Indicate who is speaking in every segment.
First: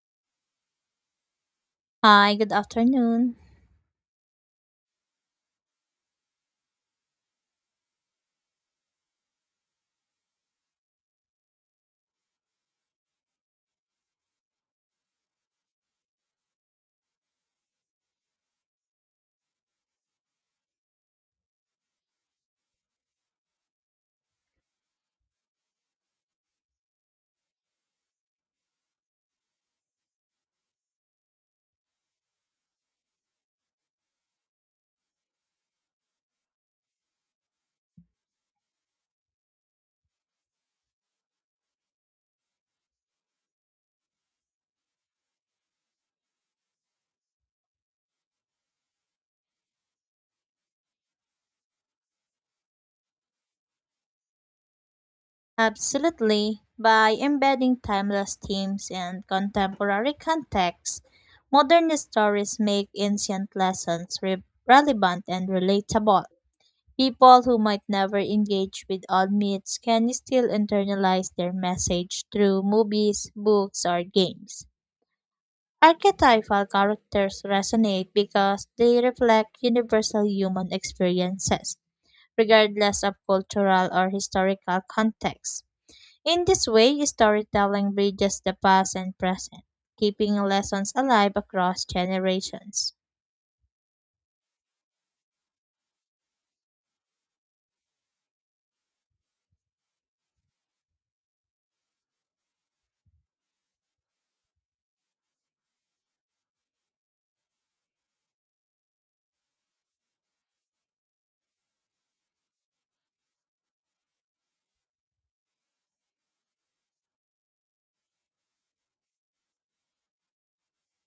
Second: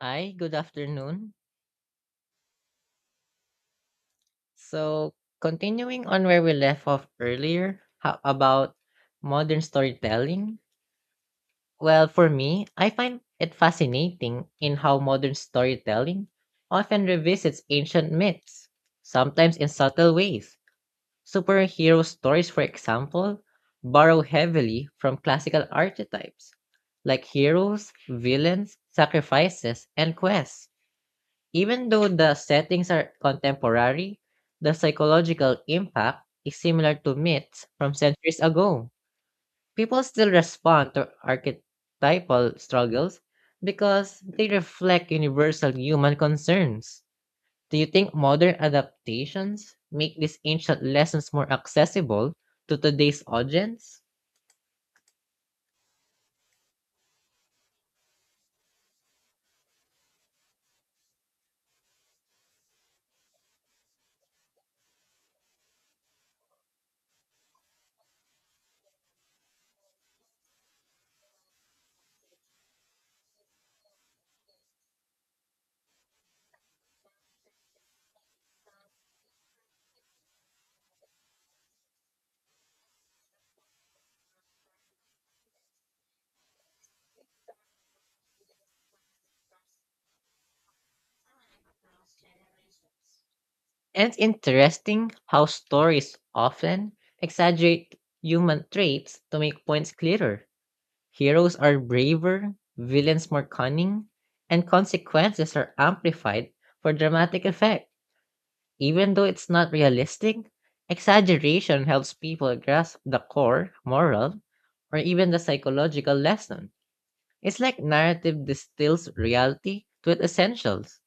Speaker 1: Hi, good afternoon.
Speaker 2: Hi, good afternoon.
Speaker 1: So, continuing on where we left off earlier, how about modern storytelling? Well, for me, I find it fascinating in how modern storytelling often revisits ancient myths, sometimes in subtle ways. Superhero stories, for example, borrow heavily from classical archetypes like heroes, villains, sacrifices, and quests. Even though the settings are contemporary, the psychological impact is similar to myths from centuries ago. People still respond to archetypal struggles because they reflect universal human concerns. Do you think modern adaptations make these ancient lessons more accessible to today's audience?
Speaker 2: Absolutely. By embedding timeless themes and contemporary context, modern stories make ancient lessons relevant and relatable. People who might never engage with old myths can still internalize their message through movies, books, or games. Archetypal characters resonate because they reflect universal human experiences regardless of cultural or historical context. In this way, storytelling bridges the past and present, keeping lessons alive across generations.
Speaker 1: And it's interesting how stories often exaggerate human traits to make points clearer. Heroes are braver, villains more cunning, and consequences are amplified for dramatic effect. Even though it's not realistic, exaggeration helps people grasp the core, moral, or even the psychological lesson. It's like narrative distills reality to its essentials.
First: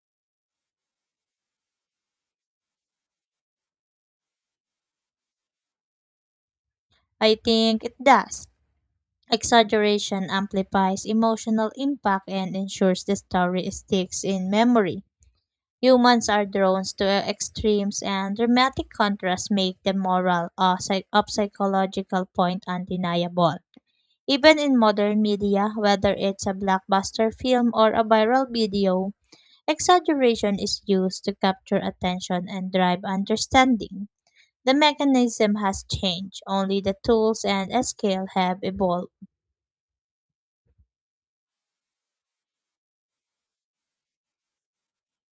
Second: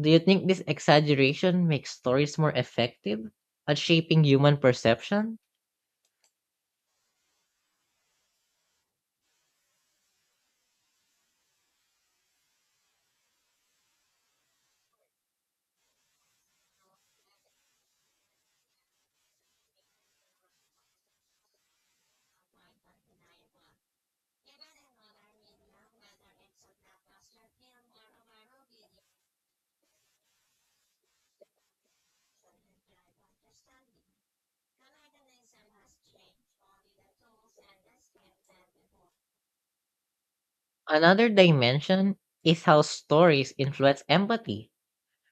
Speaker 1: Do you think this exaggeration makes stories more effective at shaping human perception?
Speaker 2: I think it does. Exaggeration amplifies emotional impact and ensures the story sticks in memory. Humans are drawn to extremes, and dramatic contrasts make the moral or psych- of psychological point undeniable. Even in modern media, whether it's a blockbuster film or a viral video, exaggeration is used to capture attention and drive understanding. The mechanism has changed, only the tools and scale have evolved.
Speaker 1: Another dimension is how stories influence empathy.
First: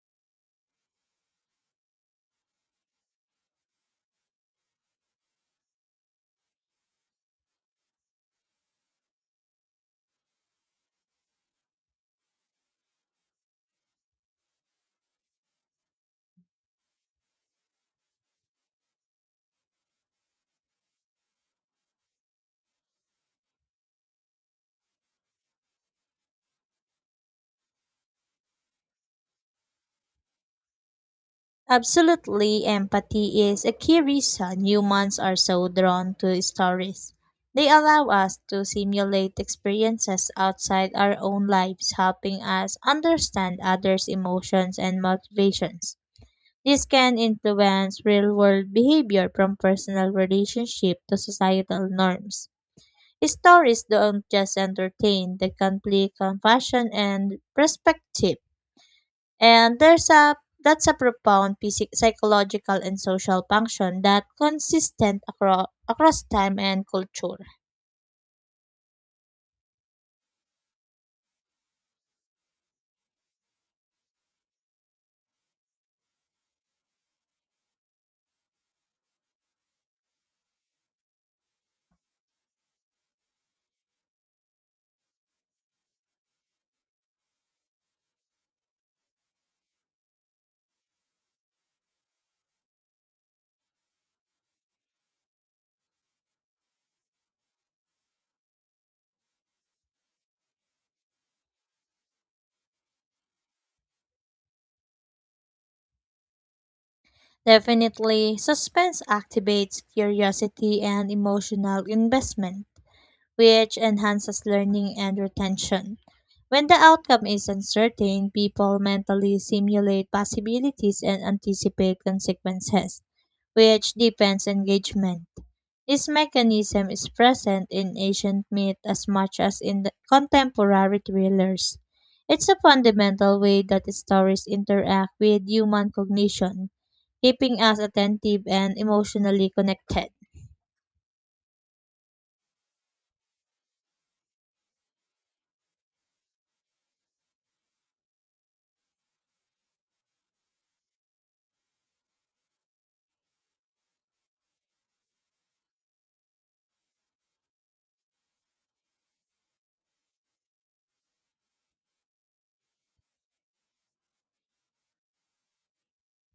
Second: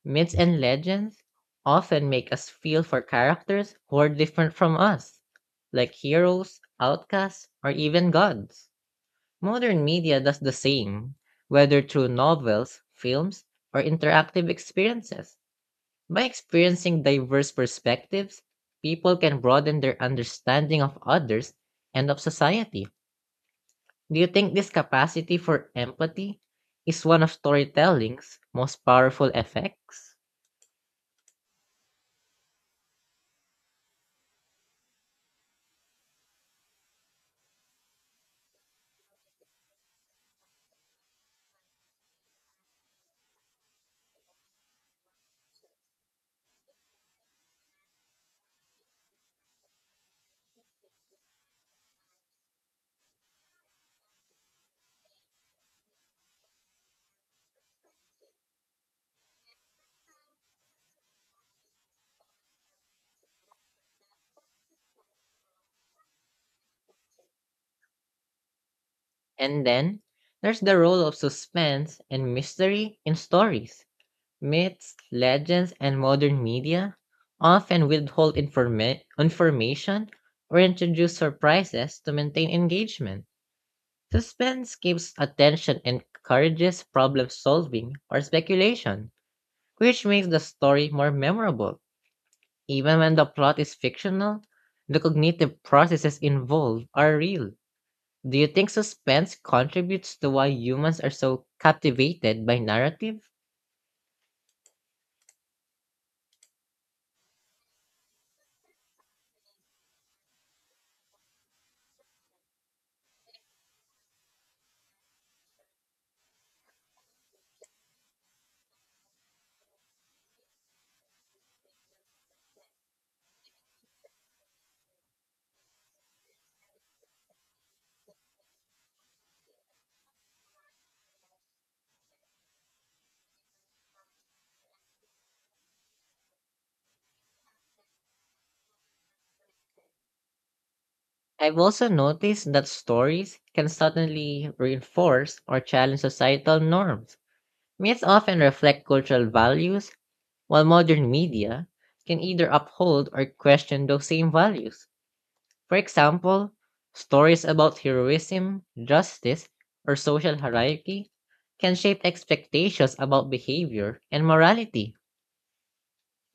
Speaker 1: Myths and legends often make us feel for characters who are different from us, like heroes, outcasts, or even gods. Modern media does the same, whether through novels, films, or interactive experiences. By experiencing diverse perspectives, people can broaden their understanding of others and of society. Do you think this capacity for empathy is one of storytelling's most powerful effects?
Speaker 2: Absolutely, empathy is a key reason humans are so drawn to stories. They allow us to simulate experiences outside our own lives, helping us understand others' emotions and motivations. This can influence real world behavior from personal relationship to societal norms. Stories don't just entertain, they can play compassion and perspective. And there's a that's a profound psychological and social function that consistent across time and culture.
Speaker 1: And then there's the role of suspense and mystery in stories. Myths, legends, and modern media often withhold information or introduce surprises to maintain engagement. Suspense keeps attention and encourages problem solving or speculation, which makes the story more memorable. Even when the plot is fictional, the cognitive processes involved are real. Do you think suspense contributes to why humans are so captivated by narrative?
Speaker 2: Definitely, suspense activates curiosity and emotional investment, which enhances learning and retention. When the outcome is uncertain, people mentally simulate possibilities and anticipate consequences, which deepens engagement. This mechanism is present in ancient myth as much as in the contemporary thrillers. It's a fundamental way that stories interact with human cognition, keeping us attentive and emotionally connected.
Speaker 1: I've also noticed that stories can suddenly reinforce or challenge societal norms. Myths often reflect cultural values, while modern media can either uphold or question those same values. For example, stories about heroism, justice, or social hierarchy can shape expectations about behavior and morality.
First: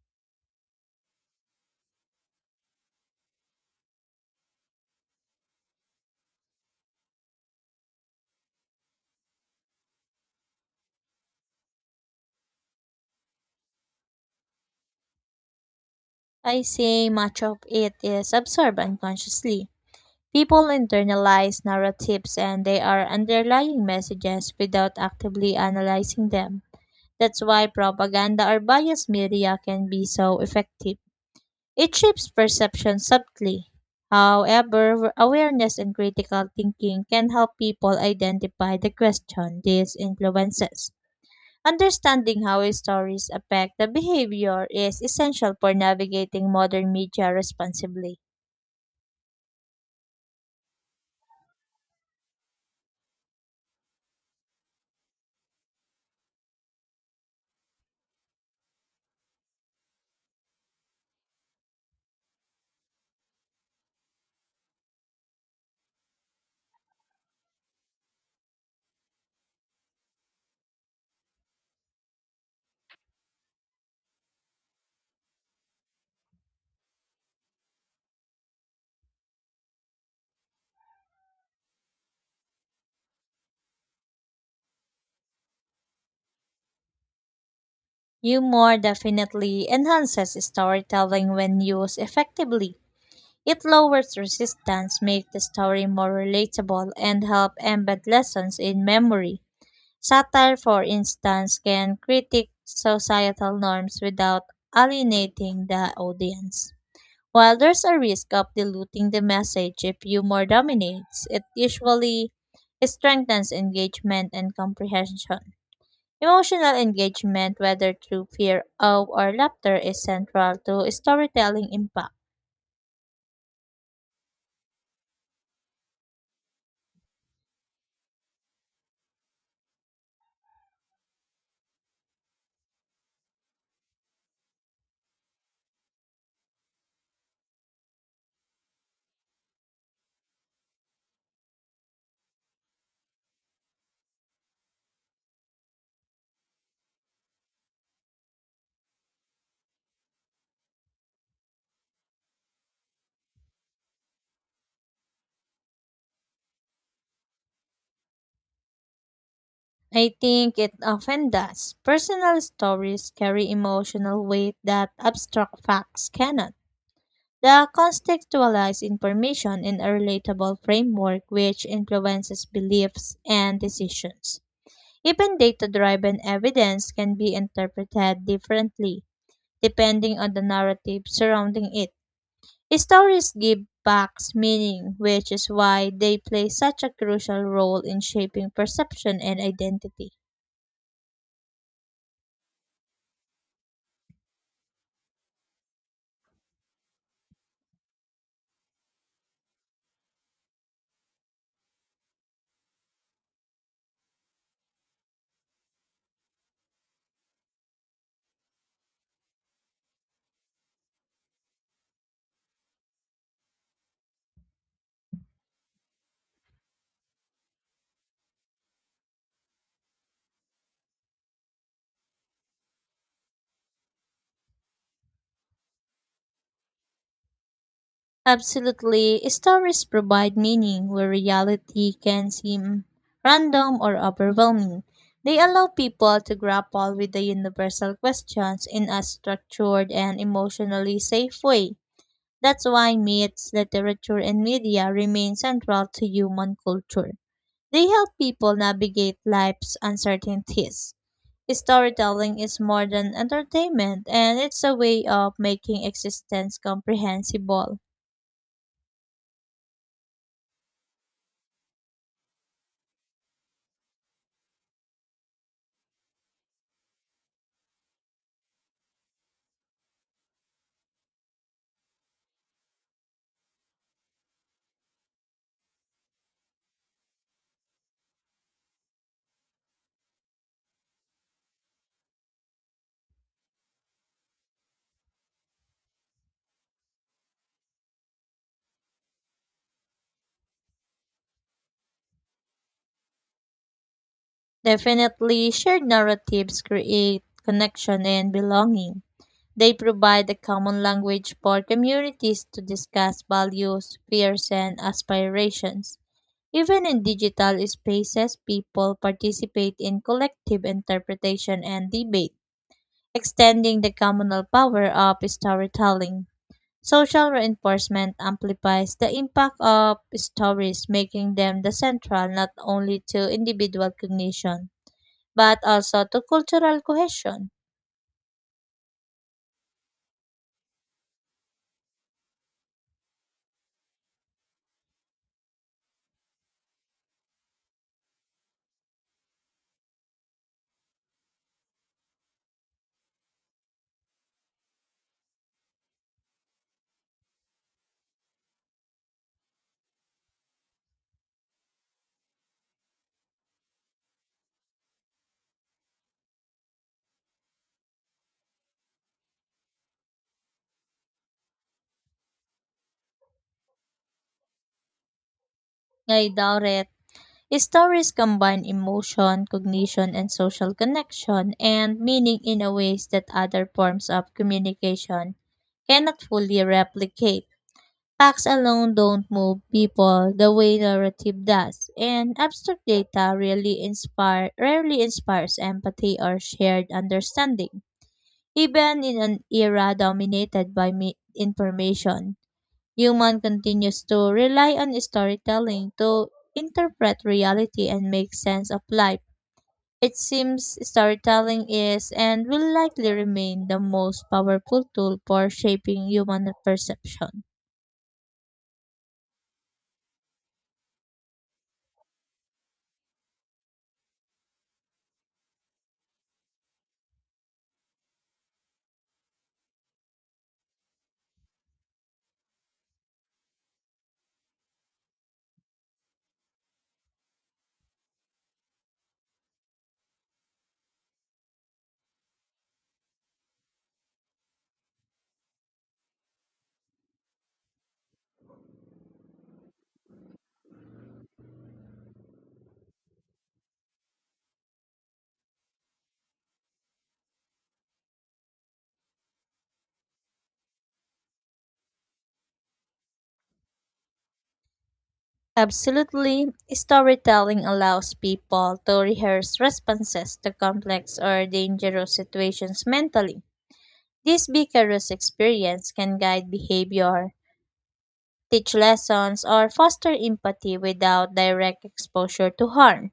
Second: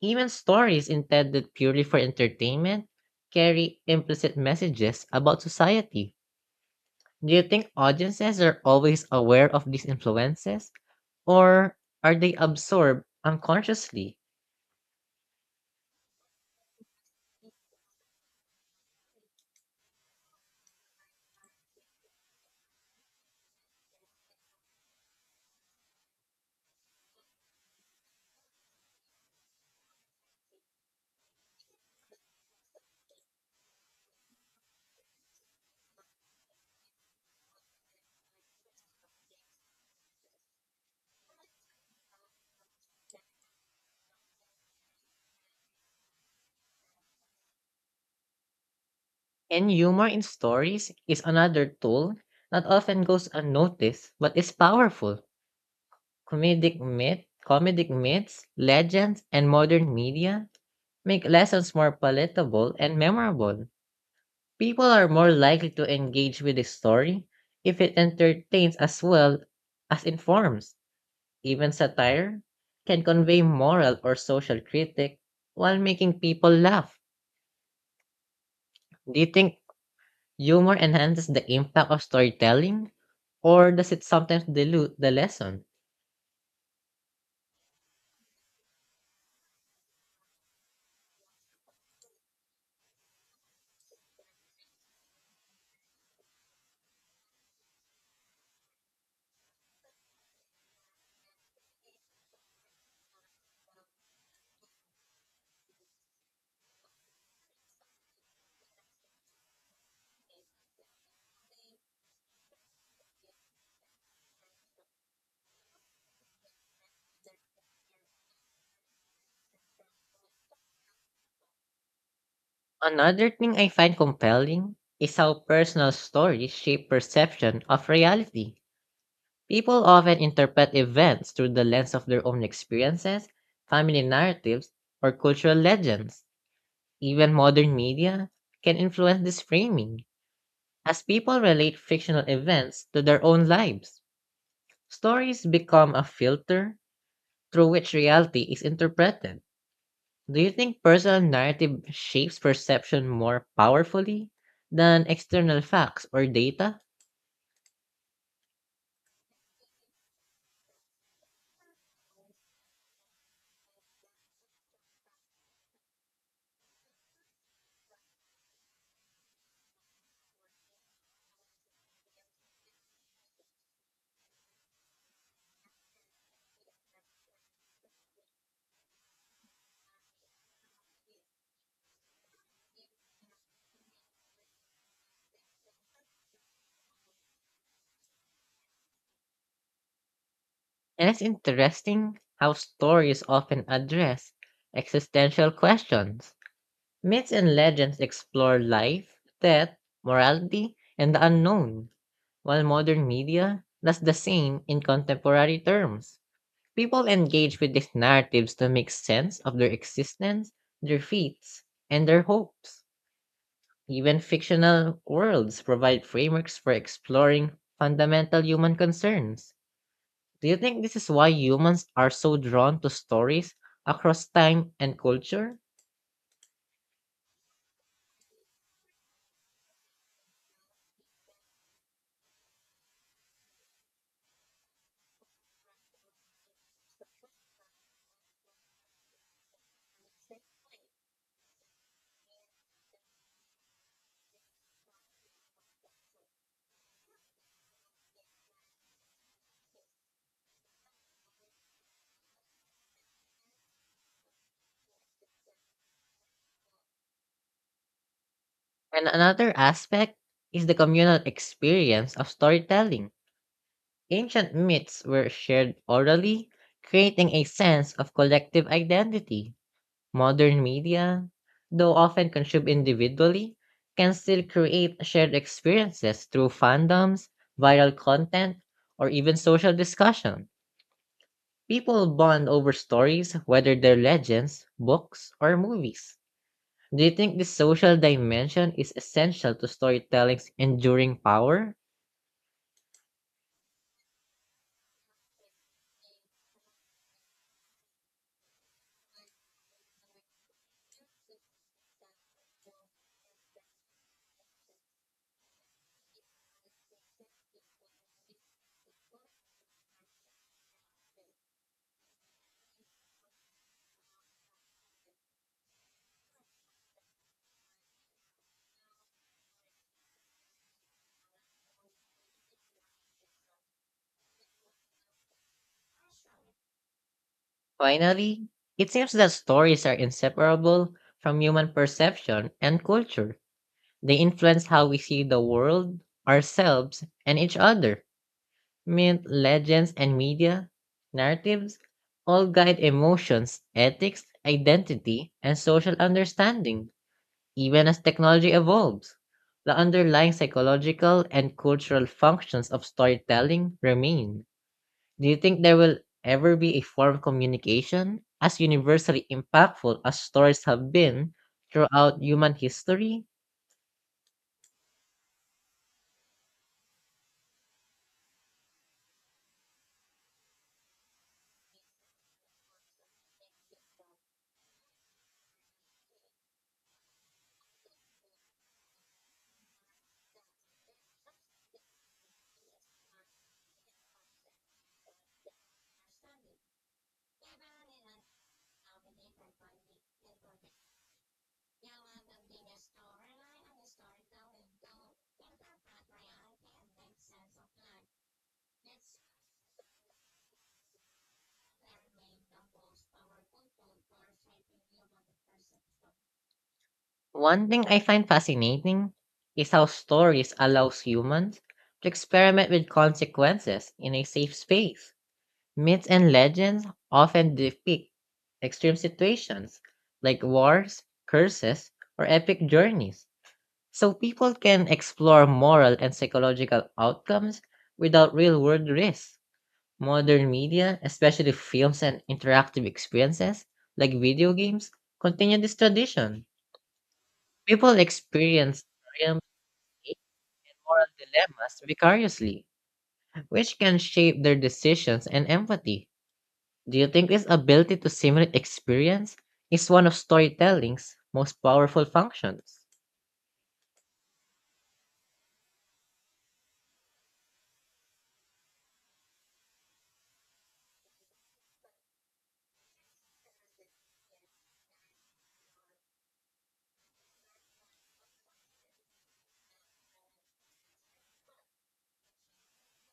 Speaker 1: Even stories intended purely for entertainment carry implicit messages about society. Do you think audiences are always aware of these influences, or are they absorbed unconsciously?
Speaker 2: I say much of it is absorbed unconsciously. People internalize narratives and they are underlying messages without actively analyzing them. That's why propaganda or biased media can be so effective. It shapes perception subtly. However, awareness and critical thinking can help people identify the question this influences. Understanding how stories affect the behavior is essential for navigating modern media responsibly.
Speaker 1: And humor in stories is another tool that often goes unnoticed but is powerful. Comedic myths, legends, and modern media make lessons more palatable and memorable. People are more likely to engage with a story if it entertains as well as informs. Even satire can convey moral or social critique while making people laugh. Do you think humor enhances the impact of storytelling, or does it sometimes dilute the lesson?
Speaker 2: Humor definitely enhances storytelling when used effectively. It lowers resistance, makes the story more relatable, and help embed lessons in memory. Satire, for instance, can critique societal norms without alienating the audience. While there's a risk of diluting the message if humor dominates, it usually strengthens engagement and comprehension. Emotional engagement, whether through fear, awe, or laughter, is central to storytelling impact.
Speaker 1: Another thing I find compelling is how personal stories shape perception of reality. People often interpret events through the lens of their own experiences, family narratives, or cultural legends. Even modern media can influence this framing, as people relate fictional events to their own lives. Stories become a filter through which reality is interpreted. Do you think personal narrative shapes perception more powerfully than external facts or data?
Speaker 2: I think it often does. Personal stories carry emotional weight that abstract facts cannot. The contextualized information in a relatable framework which influences beliefs and decisions. Even data driven evidence can be interpreted differently depending on the narrative surrounding it. Stories give facts meaning, which is why they play such a crucial role in shaping perception and identity.
Speaker 1: And it's interesting how stories often address existential questions. Myths and legends explore life, death, morality, and the unknown, while modern media does the same in contemporary terms. People engage with these narratives to make sense of their existence, their feats, and their hopes. Even fictional worlds provide frameworks for exploring fundamental human concerns. Do you think this is why humans are so drawn to stories across time and culture?
Speaker 2: Absolutely, stories provide meaning where reality can seem random or overwhelming. They allow people to grapple with the universal questions in a structured and emotionally safe way. That's why myths, literature, and media remain central to human culture. They help people navigate life's uncertainties. Storytelling is more than entertainment, and it's a way of making existence comprehensible.
Speaker 1: And another aspect is the communal experience of storytelling. Ancient myths were shared orally, creating a sense of collective identity. Modern media, though often consumed individually, can still create shared experiences through fandoms, viral content, or even social discussion. People bond over stories, whether they're legends, books, or movies. Do you think this social dimension is essential to storytelling's enduring power?
Speaker 2: Definitely, shared narratives create connection and belonging. They provide a common language for communities to discuss values, fears, and aspirations. Even in digital spaces, people participate in collective interpretation and debate, extending the communal power of storytelling. Social reinforcement amplifies the impact of stories, making them the central not only to individual cognition but also to cultural cohesion.
Speaker 1: Finally, it seems that stories are inseparable from human perception and culture. They influence how we see the world, ourselves, and each other. Myth, legends, and media, narratives all guide emotions, ethics, identity, and social understanding. Even as technology evolves, the underlying psychological and cultural functions of storytelling remain. Do you think there will ever be a form of communication as universally impactful as stories have been throughout human history?
Speaker 2: Ngay daw ret, stories combine emotion, cognition, and social connection and meaning in a ways that other forms of communication cannot fully replicate. Facts alone don't move people the way narrative does, and abstract data really inspire rarely inspires empathy or shared understanding, even in an era dominated by information. Human continues to rely on storytelling to interpret reality and make sense of life. It seems storytelling is and will likely remain the most powerful tool for shaping human perception.
Speaker 1: One thing I find fascinating is how stories allows humans to experiment with consequences in a safe space. Myths and legends often depict extreme situations like wars, curses, or epic journeys, so people can explore moral and psychological outcomes without real world risks. Modern media, especially films and interactive experiences like video games, continue this tradition. People experience moral dilemmas vicariously, which can shape their decisions and empathy. Do you think this ability to simulate experience is one of storytelling's most powerful functions?
Speaker 2: Absolutely, storytelling allows people to rehearse responses to complex or dangerous situations mentally. This vicarious experience can guide behavior, teach lessons, or foster empathy without direct exposure to harm.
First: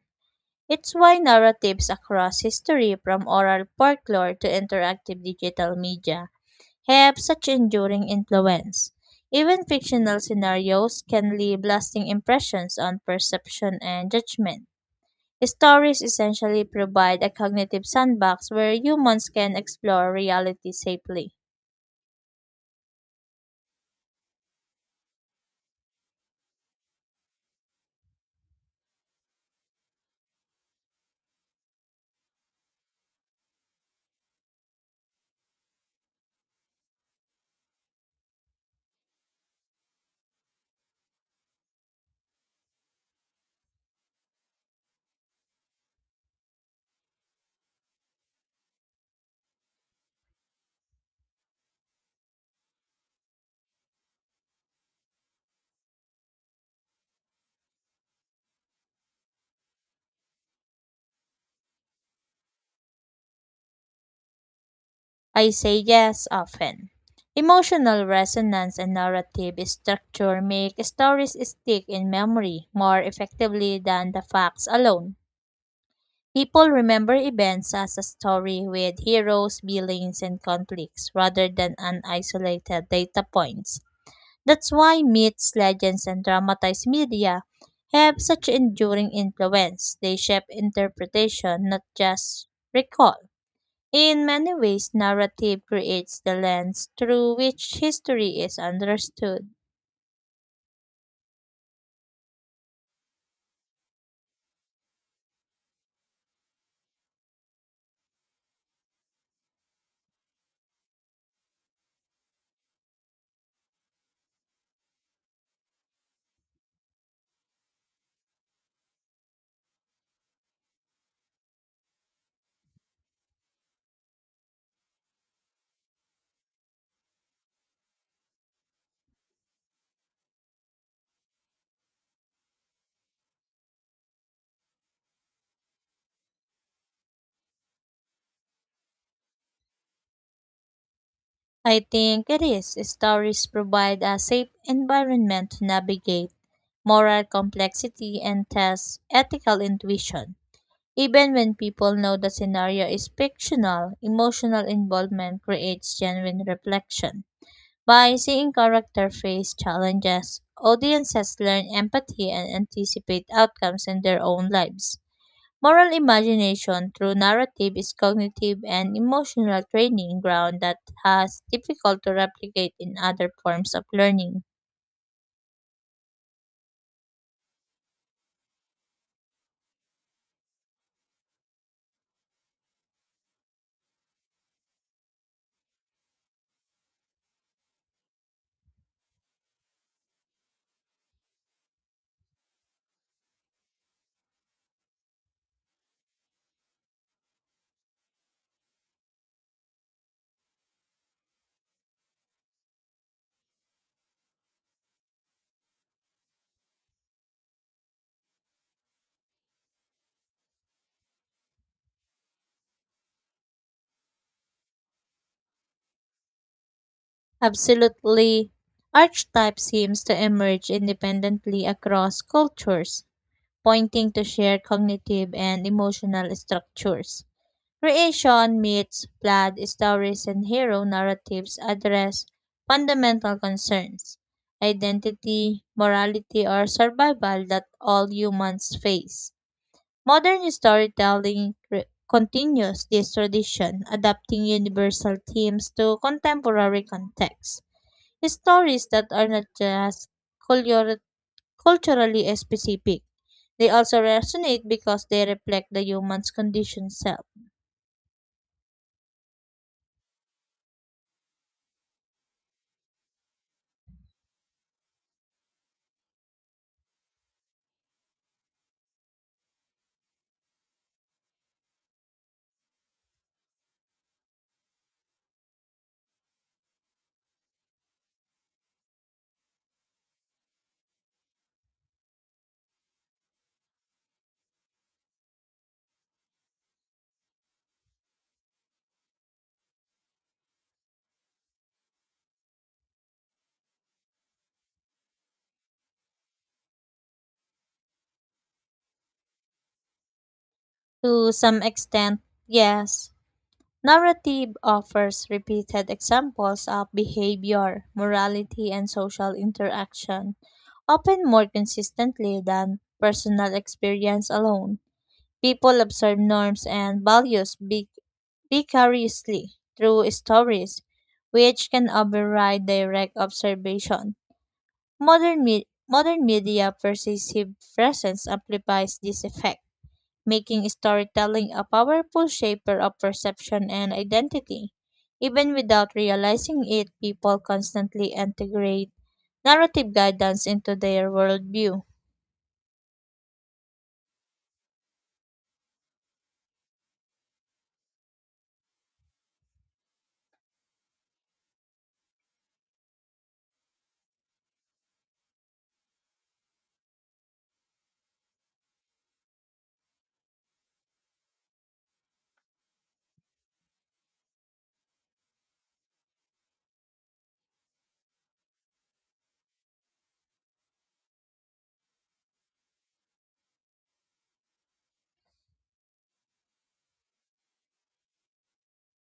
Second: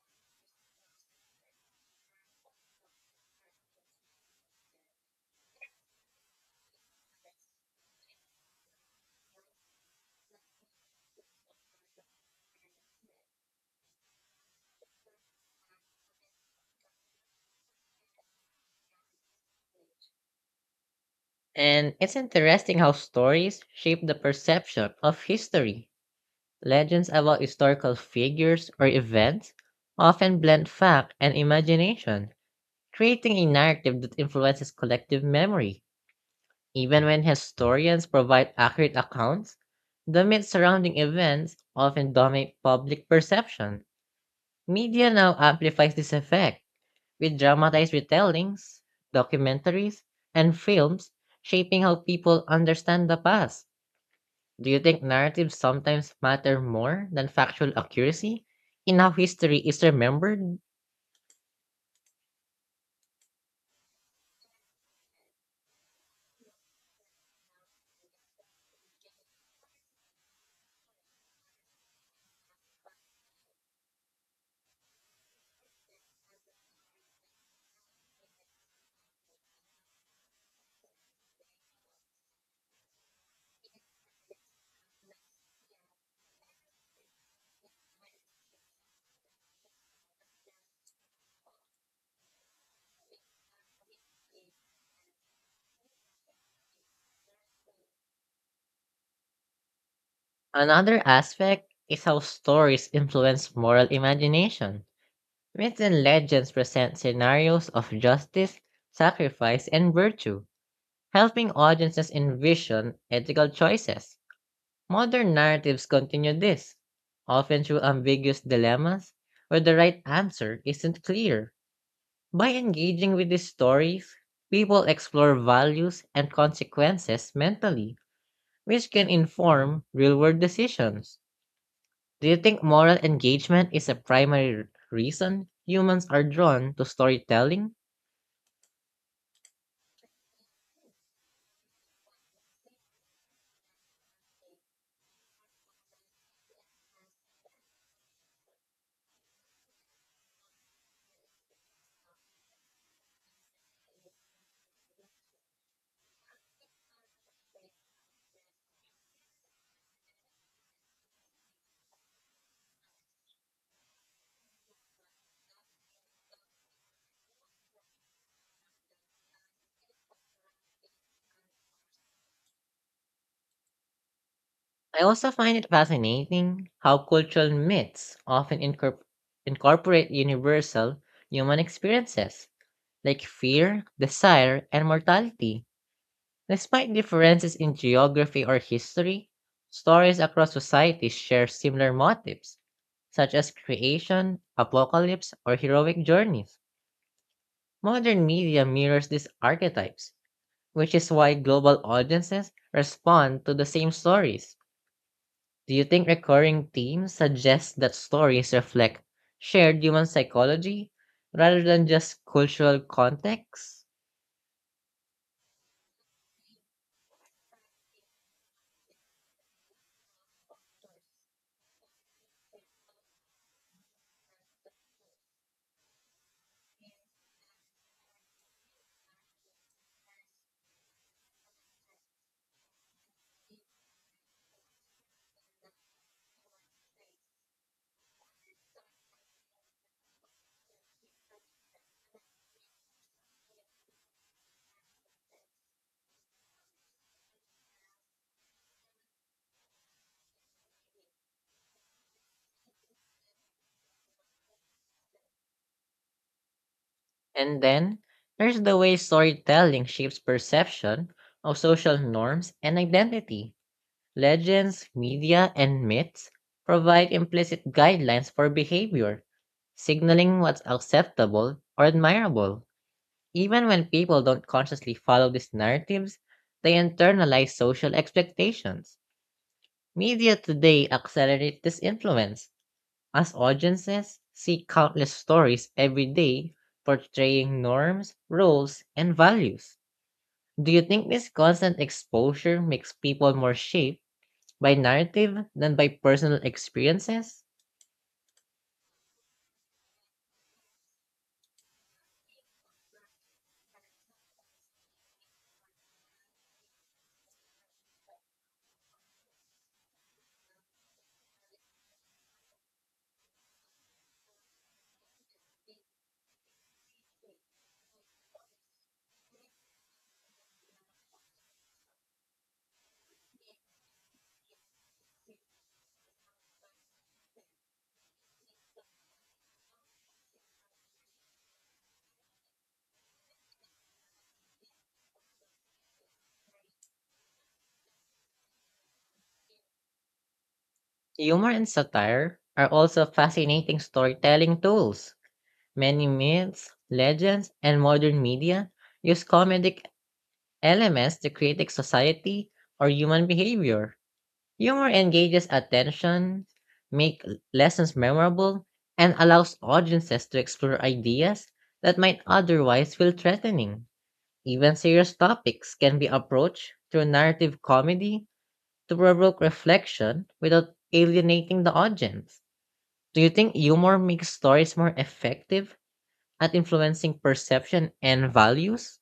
Speaker 2: It's why narratives across history, from oral folklore to interactive digital media, have such enduring influence. Even fictional scenarios can leave lasting impressions on perception and judgment. Stories essentially provide a cognitive sandbox where humans can explore reality safely.
Speaker 1: And it's interesting how stories shape the perception of history. Legends about historical figures or events often blend fact and imagination, creating a narrative that influences collective memory. Even when historians provide accurate accounts, the myths surrounding events often dominate public perception. Media now amplifies this effect with dramatized retellings, documentaries, and films shaping how people understand the past. Do you think narratives sometimes matter more than factual accuracy in how history is remembered?
Speaker 2: I say yes often. Emotional resonance and narrative structure make stories stick in memory more effectively than the facts alone. People remember events as a story with heroes, villains, and conflicts rather than an isolated data points. That's why myths, legends, and dramatized media have such enduring influence. They shape interpretation, not just recall. In many ways, narrative creates the lens through which history is understood.
Speaker 1: Another aspect is how stories influence moral imagination. Myths and legends present scenarios of justice, sacrifice, and virtue, helping audiences envision ethical choices. Modern narratives continue this, often through ambiguous dilemmas where the right answer isn't clear. By engaging with these stories, people explore values and consequences mentally, which can inform real world decisions. Do you think moral engagement is a primary reason humans are drawn to storytelling?
Speaker 2: I think it is. Stories provide a safe environment to navigate moral complexity, and tests ethical intuition. Even when people know the scenario is fictional, emotional involvement creates genuine reflection. By seeing character face challenges, audiences learn empathy and anticipate outcomes in their own lives. Moral imagination through narrative is cognitive and emotional training ground that has difficult to replicate in other forms of learning.
Speaker 1: I also find it fascinating how cultural myths often incorporate universal human experiences like fear, desire, and mortality. Despite differences in geography or history, stories across societies share similar motifs, such as creation, apocalypse, or heroic journeys. Modern media mirrors these archetypes, which is why global audiences respond to the same stories. Do you think recurring themes suggest that stories reflect shared human psychology rather than just cultural context?
Speaker 2: Absolutely. Archetype seems to emerge independently across cultures, pointing to shared cognitive and emotional structures. Creation, myths, blood stories, and hero narratives address fundamental concerns identity, morality, or survival that all humans face. Modern storytelling continues this tradition, adapting universal themes to contemporary contexts. Stories that are not just culture- culturally specific, they also resonate because they reflect the human's condition self.
Speaker 1: And then there's the way storytelling shapes perception of social norms and identity. Legends, media, and myths provide implicit guidelines for behavior, signaling what's acceptable or admirable. Even when people don't consciously follow these narratives, they internalize social expectations. Media today accelerates this influence as audiences see countless stories every day portraying norms, roles, and values. Do you think this constant exposure makes people more shaped by narrative than by personal experiences?
Speaker 2: To some extent, yes, narrative offers repeated examples of behavior, morality, and social interaction, often more consistently than personal experience alone. People observe norms and values vicariously through stories, which can override direct observation. Modern media pervasive presence amplifies this effect, making storytelling a powerful shaper of perception and identity. Even without realizing it, people constantly integrate narrative guidance into their
Speaker 1: Humor and
Speaker 2: worldview.
Speaker 1: satire are also fascinating storytelling tools. Many myths, legends, and modern media use comedic elements to critique society or human behavior. Humor engages attention, make lessons memorable, and allows audiences to explore ideas that might otherwise feel threatening. Even serious topics can be approached through narrative comedy to provoke reflection without alienating the audience. Do you think humor makes stories more effective at influencing perception and values?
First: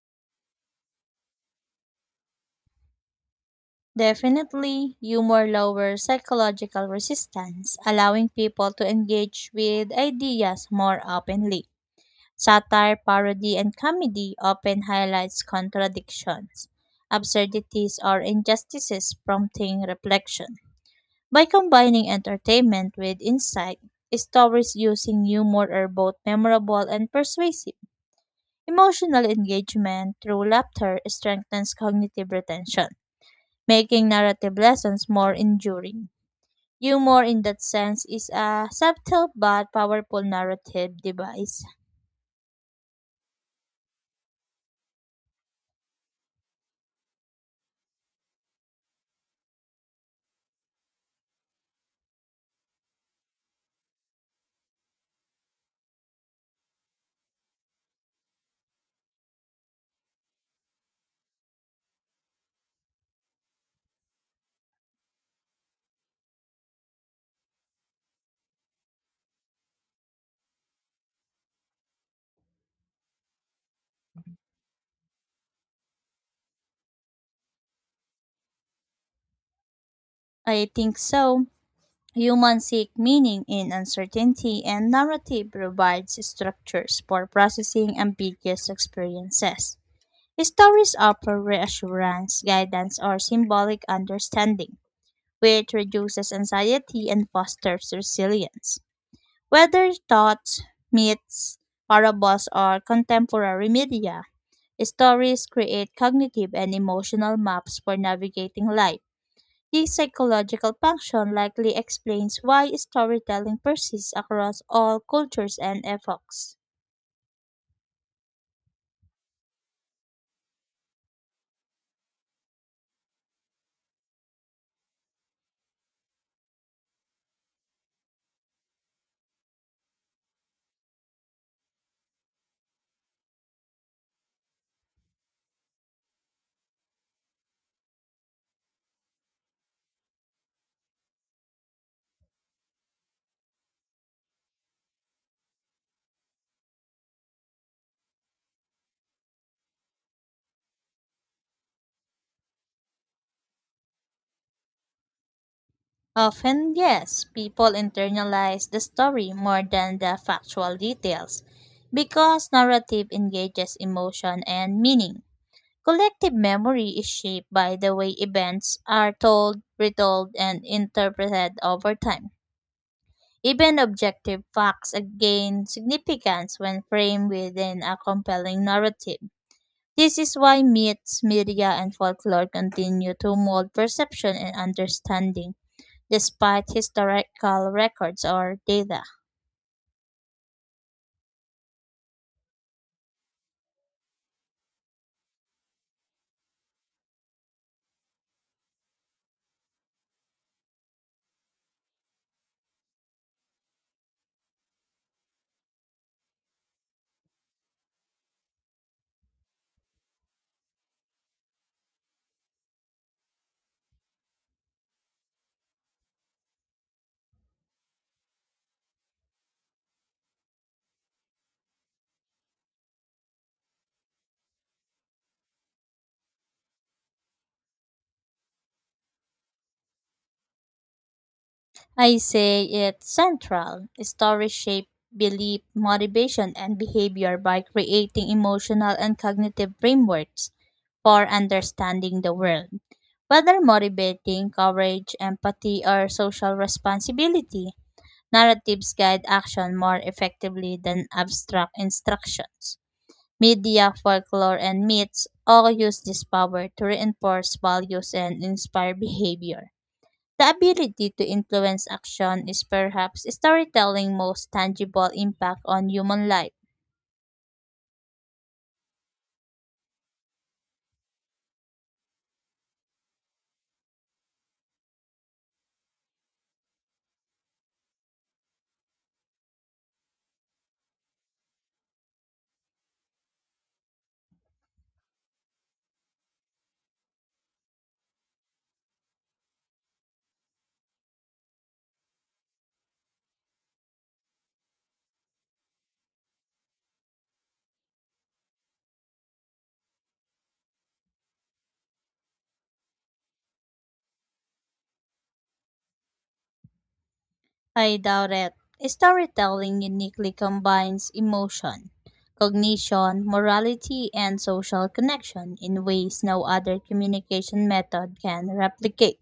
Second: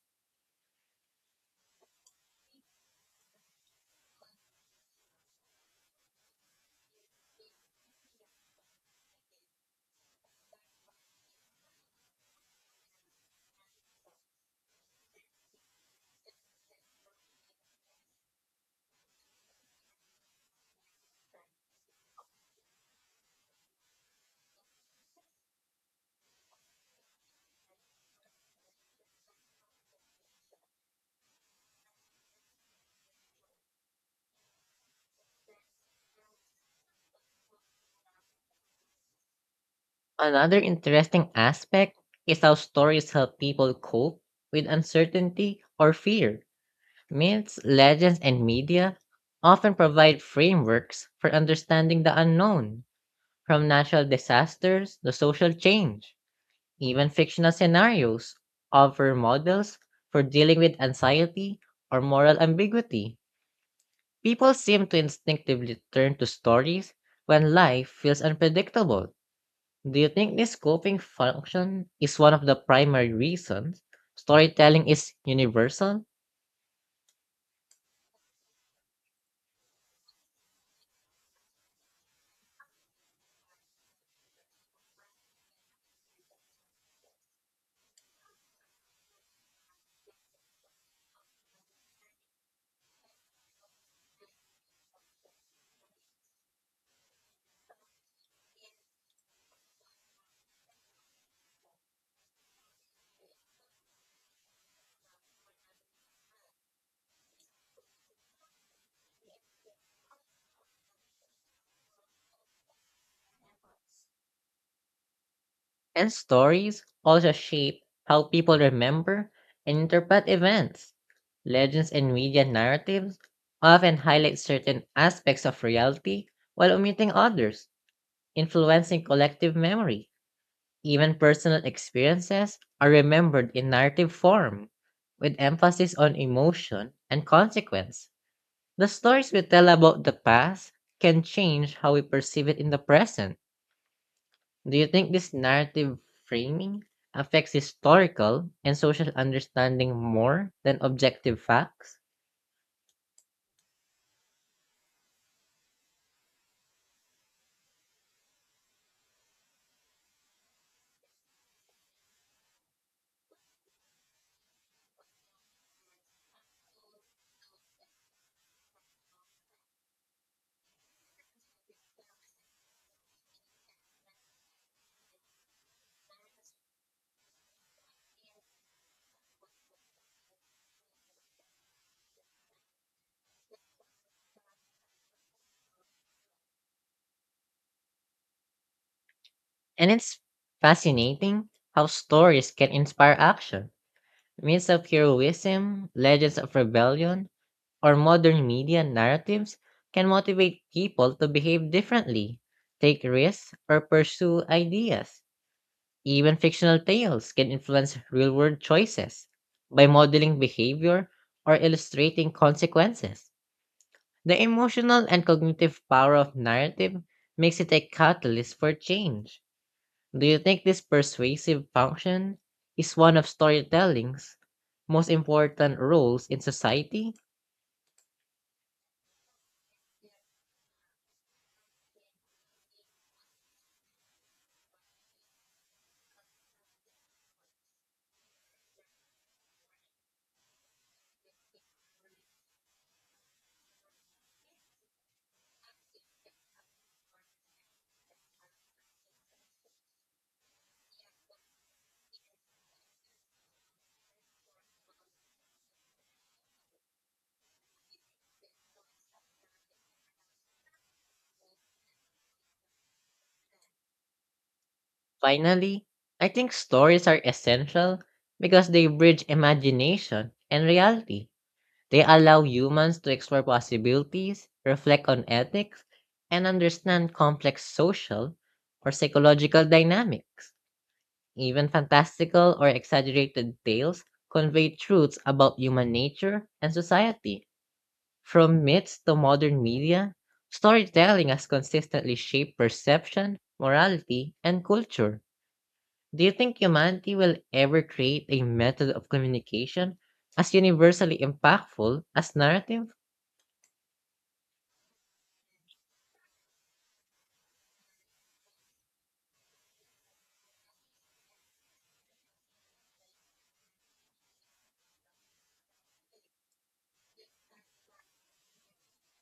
Speaker 2: Definitely, humor lowers psychological resistance, allowing people to engage with ideas more openly. Satire, parody, and comedy often highlights contradictions, absurdities, or injustices prompting reflection. By combining entertainment with insight, stories using humor are both memorable and persuasive. Emotional engagement through laughter strengthens cognitive retention making narrative lessons more enduring. Humor, in that sense, is a subtle but powerful
Speaker 1: Another
Speaker 2: narrative
Speaker 1: interesting
Speaker 2: device.
Speaker 1: aspect is how stories help people cope with uncertainty or fear. Myths, legends, and media often provide frameworks for understanding the unknown, from natural disasters to social change. Even fictional scenarios offer models for dealing with anxiety or moral ambiguity. People seem to instinctively turn to stories when life feels unpredictable. Do you think this coping function is one of the primary reasons storytelling is universal?
Speaker 2: I think so. Humans seek meaning in uncertainty, and narrative provides structures for processing ambiguous experiences. Stories offer reassurance, guidance, or symbolic understanding, which reduces anxiety and fosters resilience. Whether thoughts, myths, parables, or contemporary media, stories create cognitive and emotional maps for navigating life. This psychological function likely explains why storytelling persists across all cultures and
Speaker 1: And
Speaker 2: epochs.
Speaker 1: stories also shape how people remember and interpret events. Legends and media narratives often highlight certain aspects of reality while omitting others, influencing collective memory. Even personal experiences are remembered in narrative form, with emphasis on emotion and consequence. The stories we tell about the past can change how we perceive it in the present. Do you think this narrative framing affects historical and social understanding more than objective facts?
Speaker 2: Often, yes, people internalize the story more than the factual details because narrative engages emotion and meaning. Collective memory is shaped by the way events are told, retold, and interpreted over time. Even objective facts gain significance when framed within a compelling narrative. This is why myths, media, and folklore continue to mold perception and understanding, despite historical records or data.
Speaker 1: And it's fascinating how stories can inspire action. Myths of heroism, legends of rebellion, or modern media narratives can motivate people to behave differently, take risks, or pursue ideas. Even fictional tales can influence real world choices by modeling behavior or illustrating consequences. The emotional and cognitive power of narrative makes it a catalyst for change. Do you think this persuasive function is one of storytelling's most important roles in society?
Speaker 2: I say it's central. Stories shape belief, motivation, and behavior by creating emotional and cognitive frameworks for understanding the world. Whether motivating, courage, empathy, or social responsibility, narratives guide action more effectively than abstract instructions. Media, folklore, and myths all use this power to reinforce values and inspire behavior. The ability to influence action is perhaps storytelling's most tangible impact
Speaker 1: Finally,
Speaker 2: on
Speaker 1: I
Speaker 2: human
Speaker 1: think
Speaker 2: life.
Speaker 1: stories are essential because they bridge imagination and reality. They allow humans to explore possibilities, reflect on ethics, and understand complex social or psychological dynamics. Even fantastical or exaggerated tales convey truths about human nature and society. From myths to modern media, storytelling has consistently shaped perception, morality, and culture. Do you think humanity will ever create a method of communication as universally impactful as narrative?
Speaker 2: I doubt it. Storytelling uniquely combines emotion, cognition, morality, and social connection in ways no other communication method can replicate.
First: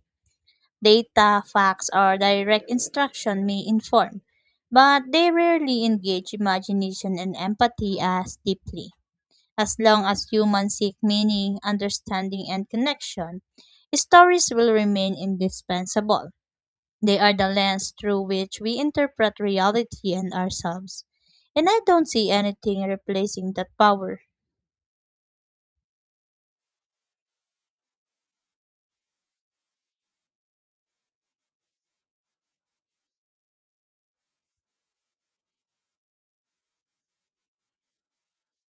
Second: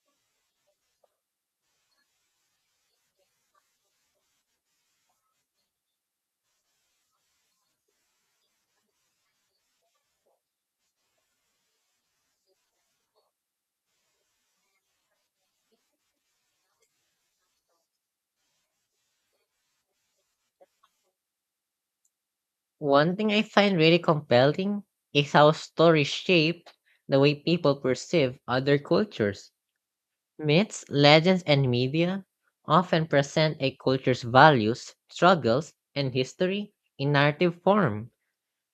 Speaker 2: Data, facts, or direct instruction may inform, but they rarely engage imagination and empathy as deeply. As long as humans seek meaning, understanding, and connection, stories will remain indispensable. They are the lens through which we interpret reality and ourselves. And I don't see anything
Speaker 1: One thing I
Speaker 2: replacing that
Speaker 1: find really
Speaker 2: power.
Speaker 1: compelling is how stories shape the way people perceive other cultures. Myths, legends, and media often present a culture's values, struggles, and history in narrative form,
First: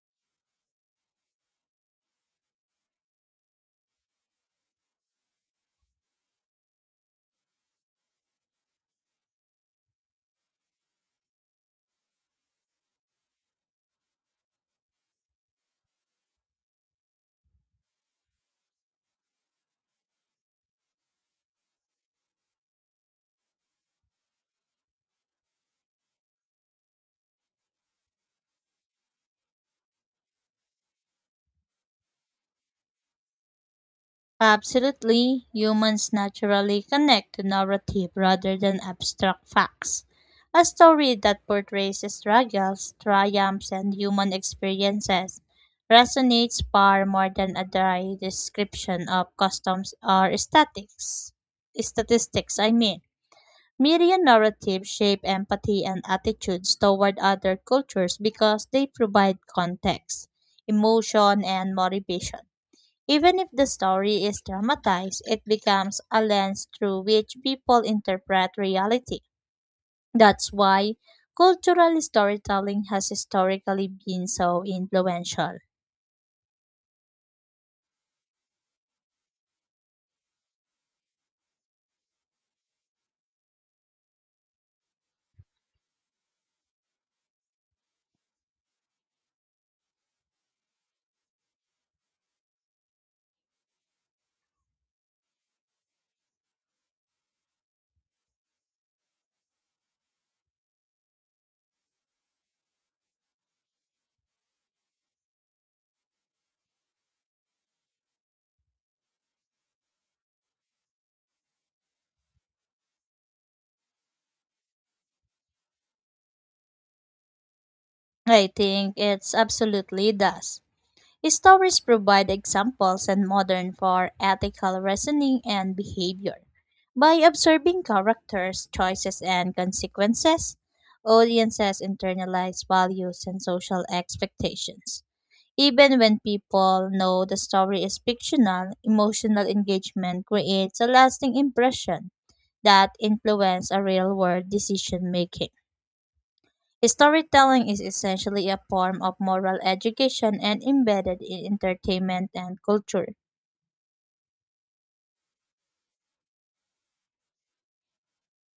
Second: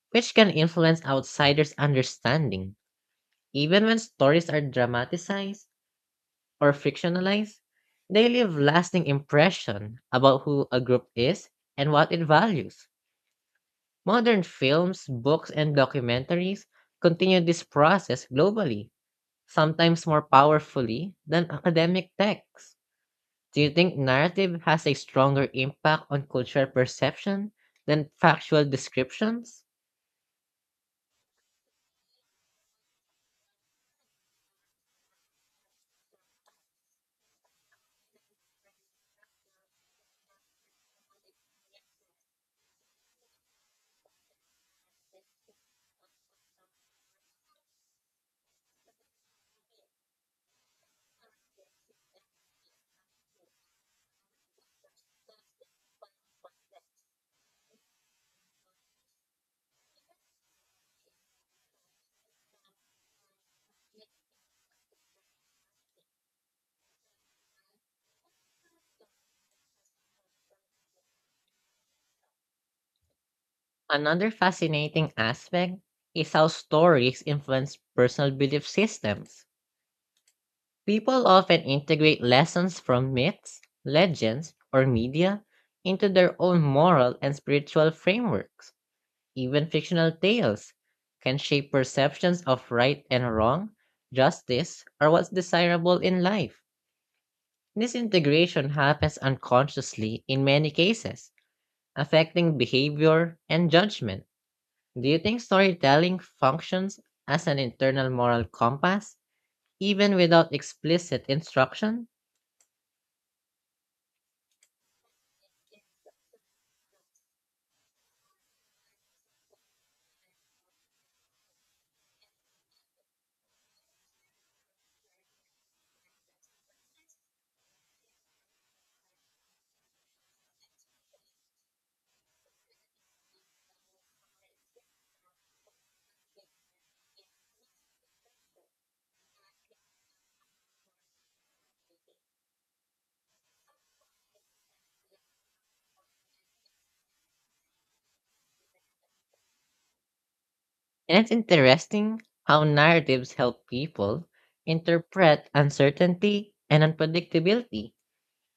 Speaker 1: which can influence outsiders' understanding. Even when stories are dramatized or fictionalized, they leave lasting impression about who a group is and what it values. Modern films, books, and documentaries continue this process globally, sometimes more powerfully than academic texts. Do you think narrative has a stronger impact on cultural perception than factual descriptions?
Speaker 2: Absolutely, humans naturally connect to narrative rather than abstract facts. A story that portrays struggles, triumphs, and human experiences resonates far more than a dry description of customs or statics. Statistics, I mean. Media narratives shape empathy and attitudes toward other cultures because they provide context, emotion, and motivation. Even if the story is dramatized, it becomes a lens through which people interpret reality. That's why cultural storytelling has historically been
Speaker 1: Another
Speaker 2: so
Speaker 1: fascinating
Speaker 2: influential.
Speaker 1: aspect is how stories influence personal belief systems. People often integrate lessons from myths, legends, or media into their own moral and spiritual frameworks. Even fictional tales can shape perceptions of right and wrong, justice, or what's desirable in life. This integration happens unconsciously in many cases, affecting behavior and judgment. Do you think storytelling functions as an internal moral compass, even without explicit instruction?
Speaker 2: I think it's absolutely does. Stories provide examples and modern for ethical reasoning and behavior. By observing characters, choices, and consequences, audiences internalize values and social expectations. Even when people know the story is fictional, emotional engagement creates a lasting impression that influences a real-world decision making. Storytelling is essentially a form of moral education and
Speaker 1: And
Speaker 2: embedded
Speaker 1: it's
Speaker 2: in
Speaker 1: interesting
Speaker 2: entertainment and
Speaker 1: how
Speaker 2: culture.
Speaker 1: narratives help people interpret uncertainty and unpredictability.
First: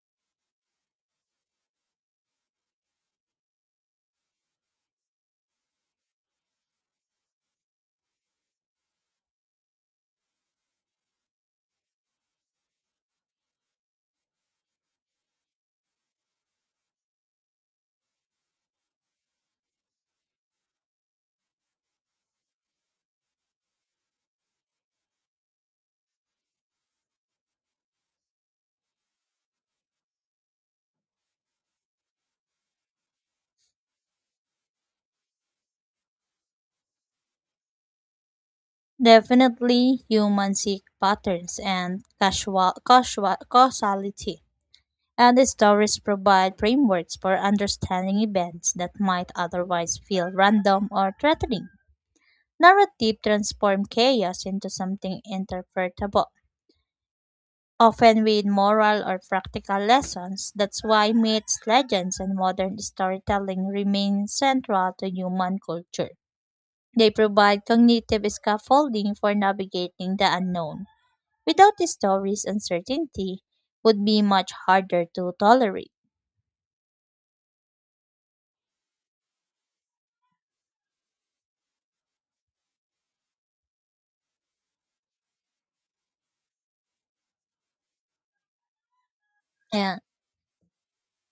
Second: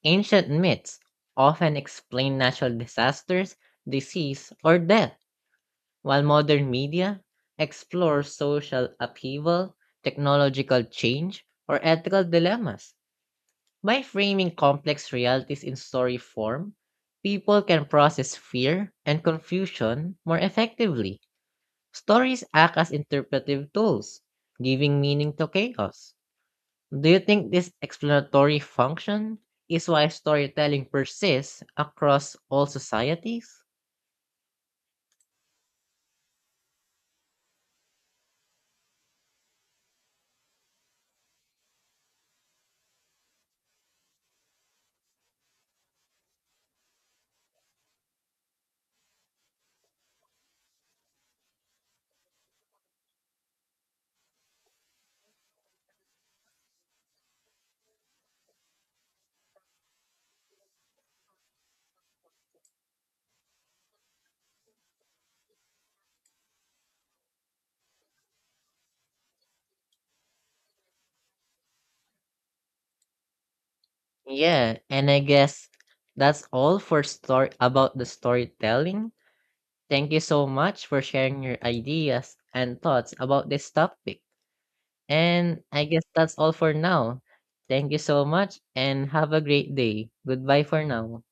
Speaker 1: Ancient myths often explain natural disasters, disease, or death, while modern media explores social upheaval, technological change, or ethical dilemmas. By framing complex realities in story form, people can process fear and confusion more effectively. Stories act as interpretive tools, giving meaning to chaos. Do you think this explanatory function is why storytelling persists across all societies?
Speaker 2: Definitely, humans seek patterns and causality, and the stories provide frameworks for understanding events that might otherwise feel random or threatening. Narrative transform chaos into something interpretable, often with moral or practical lessons. That's why myths, legends, and modern storytelling remain central to human culture. They provide cognitive scaffolding for navigating the unknown. Without the stories, uncertainty would be much
Speaker 1: Yeah,
Speaker 2: harder
Speaker 1: and I
Speaker 2: to
Speaker 1: guess
Speaker 2: tolerate.
Speaker 1: that's all for story about the storytelling. Thank you so much for sharing your ideas and thoughts about this topic. And I guess that's all for now. Thank you so much and have a great
Speaker 2: Yeah.
Speaker 1: day. Goodbye for now.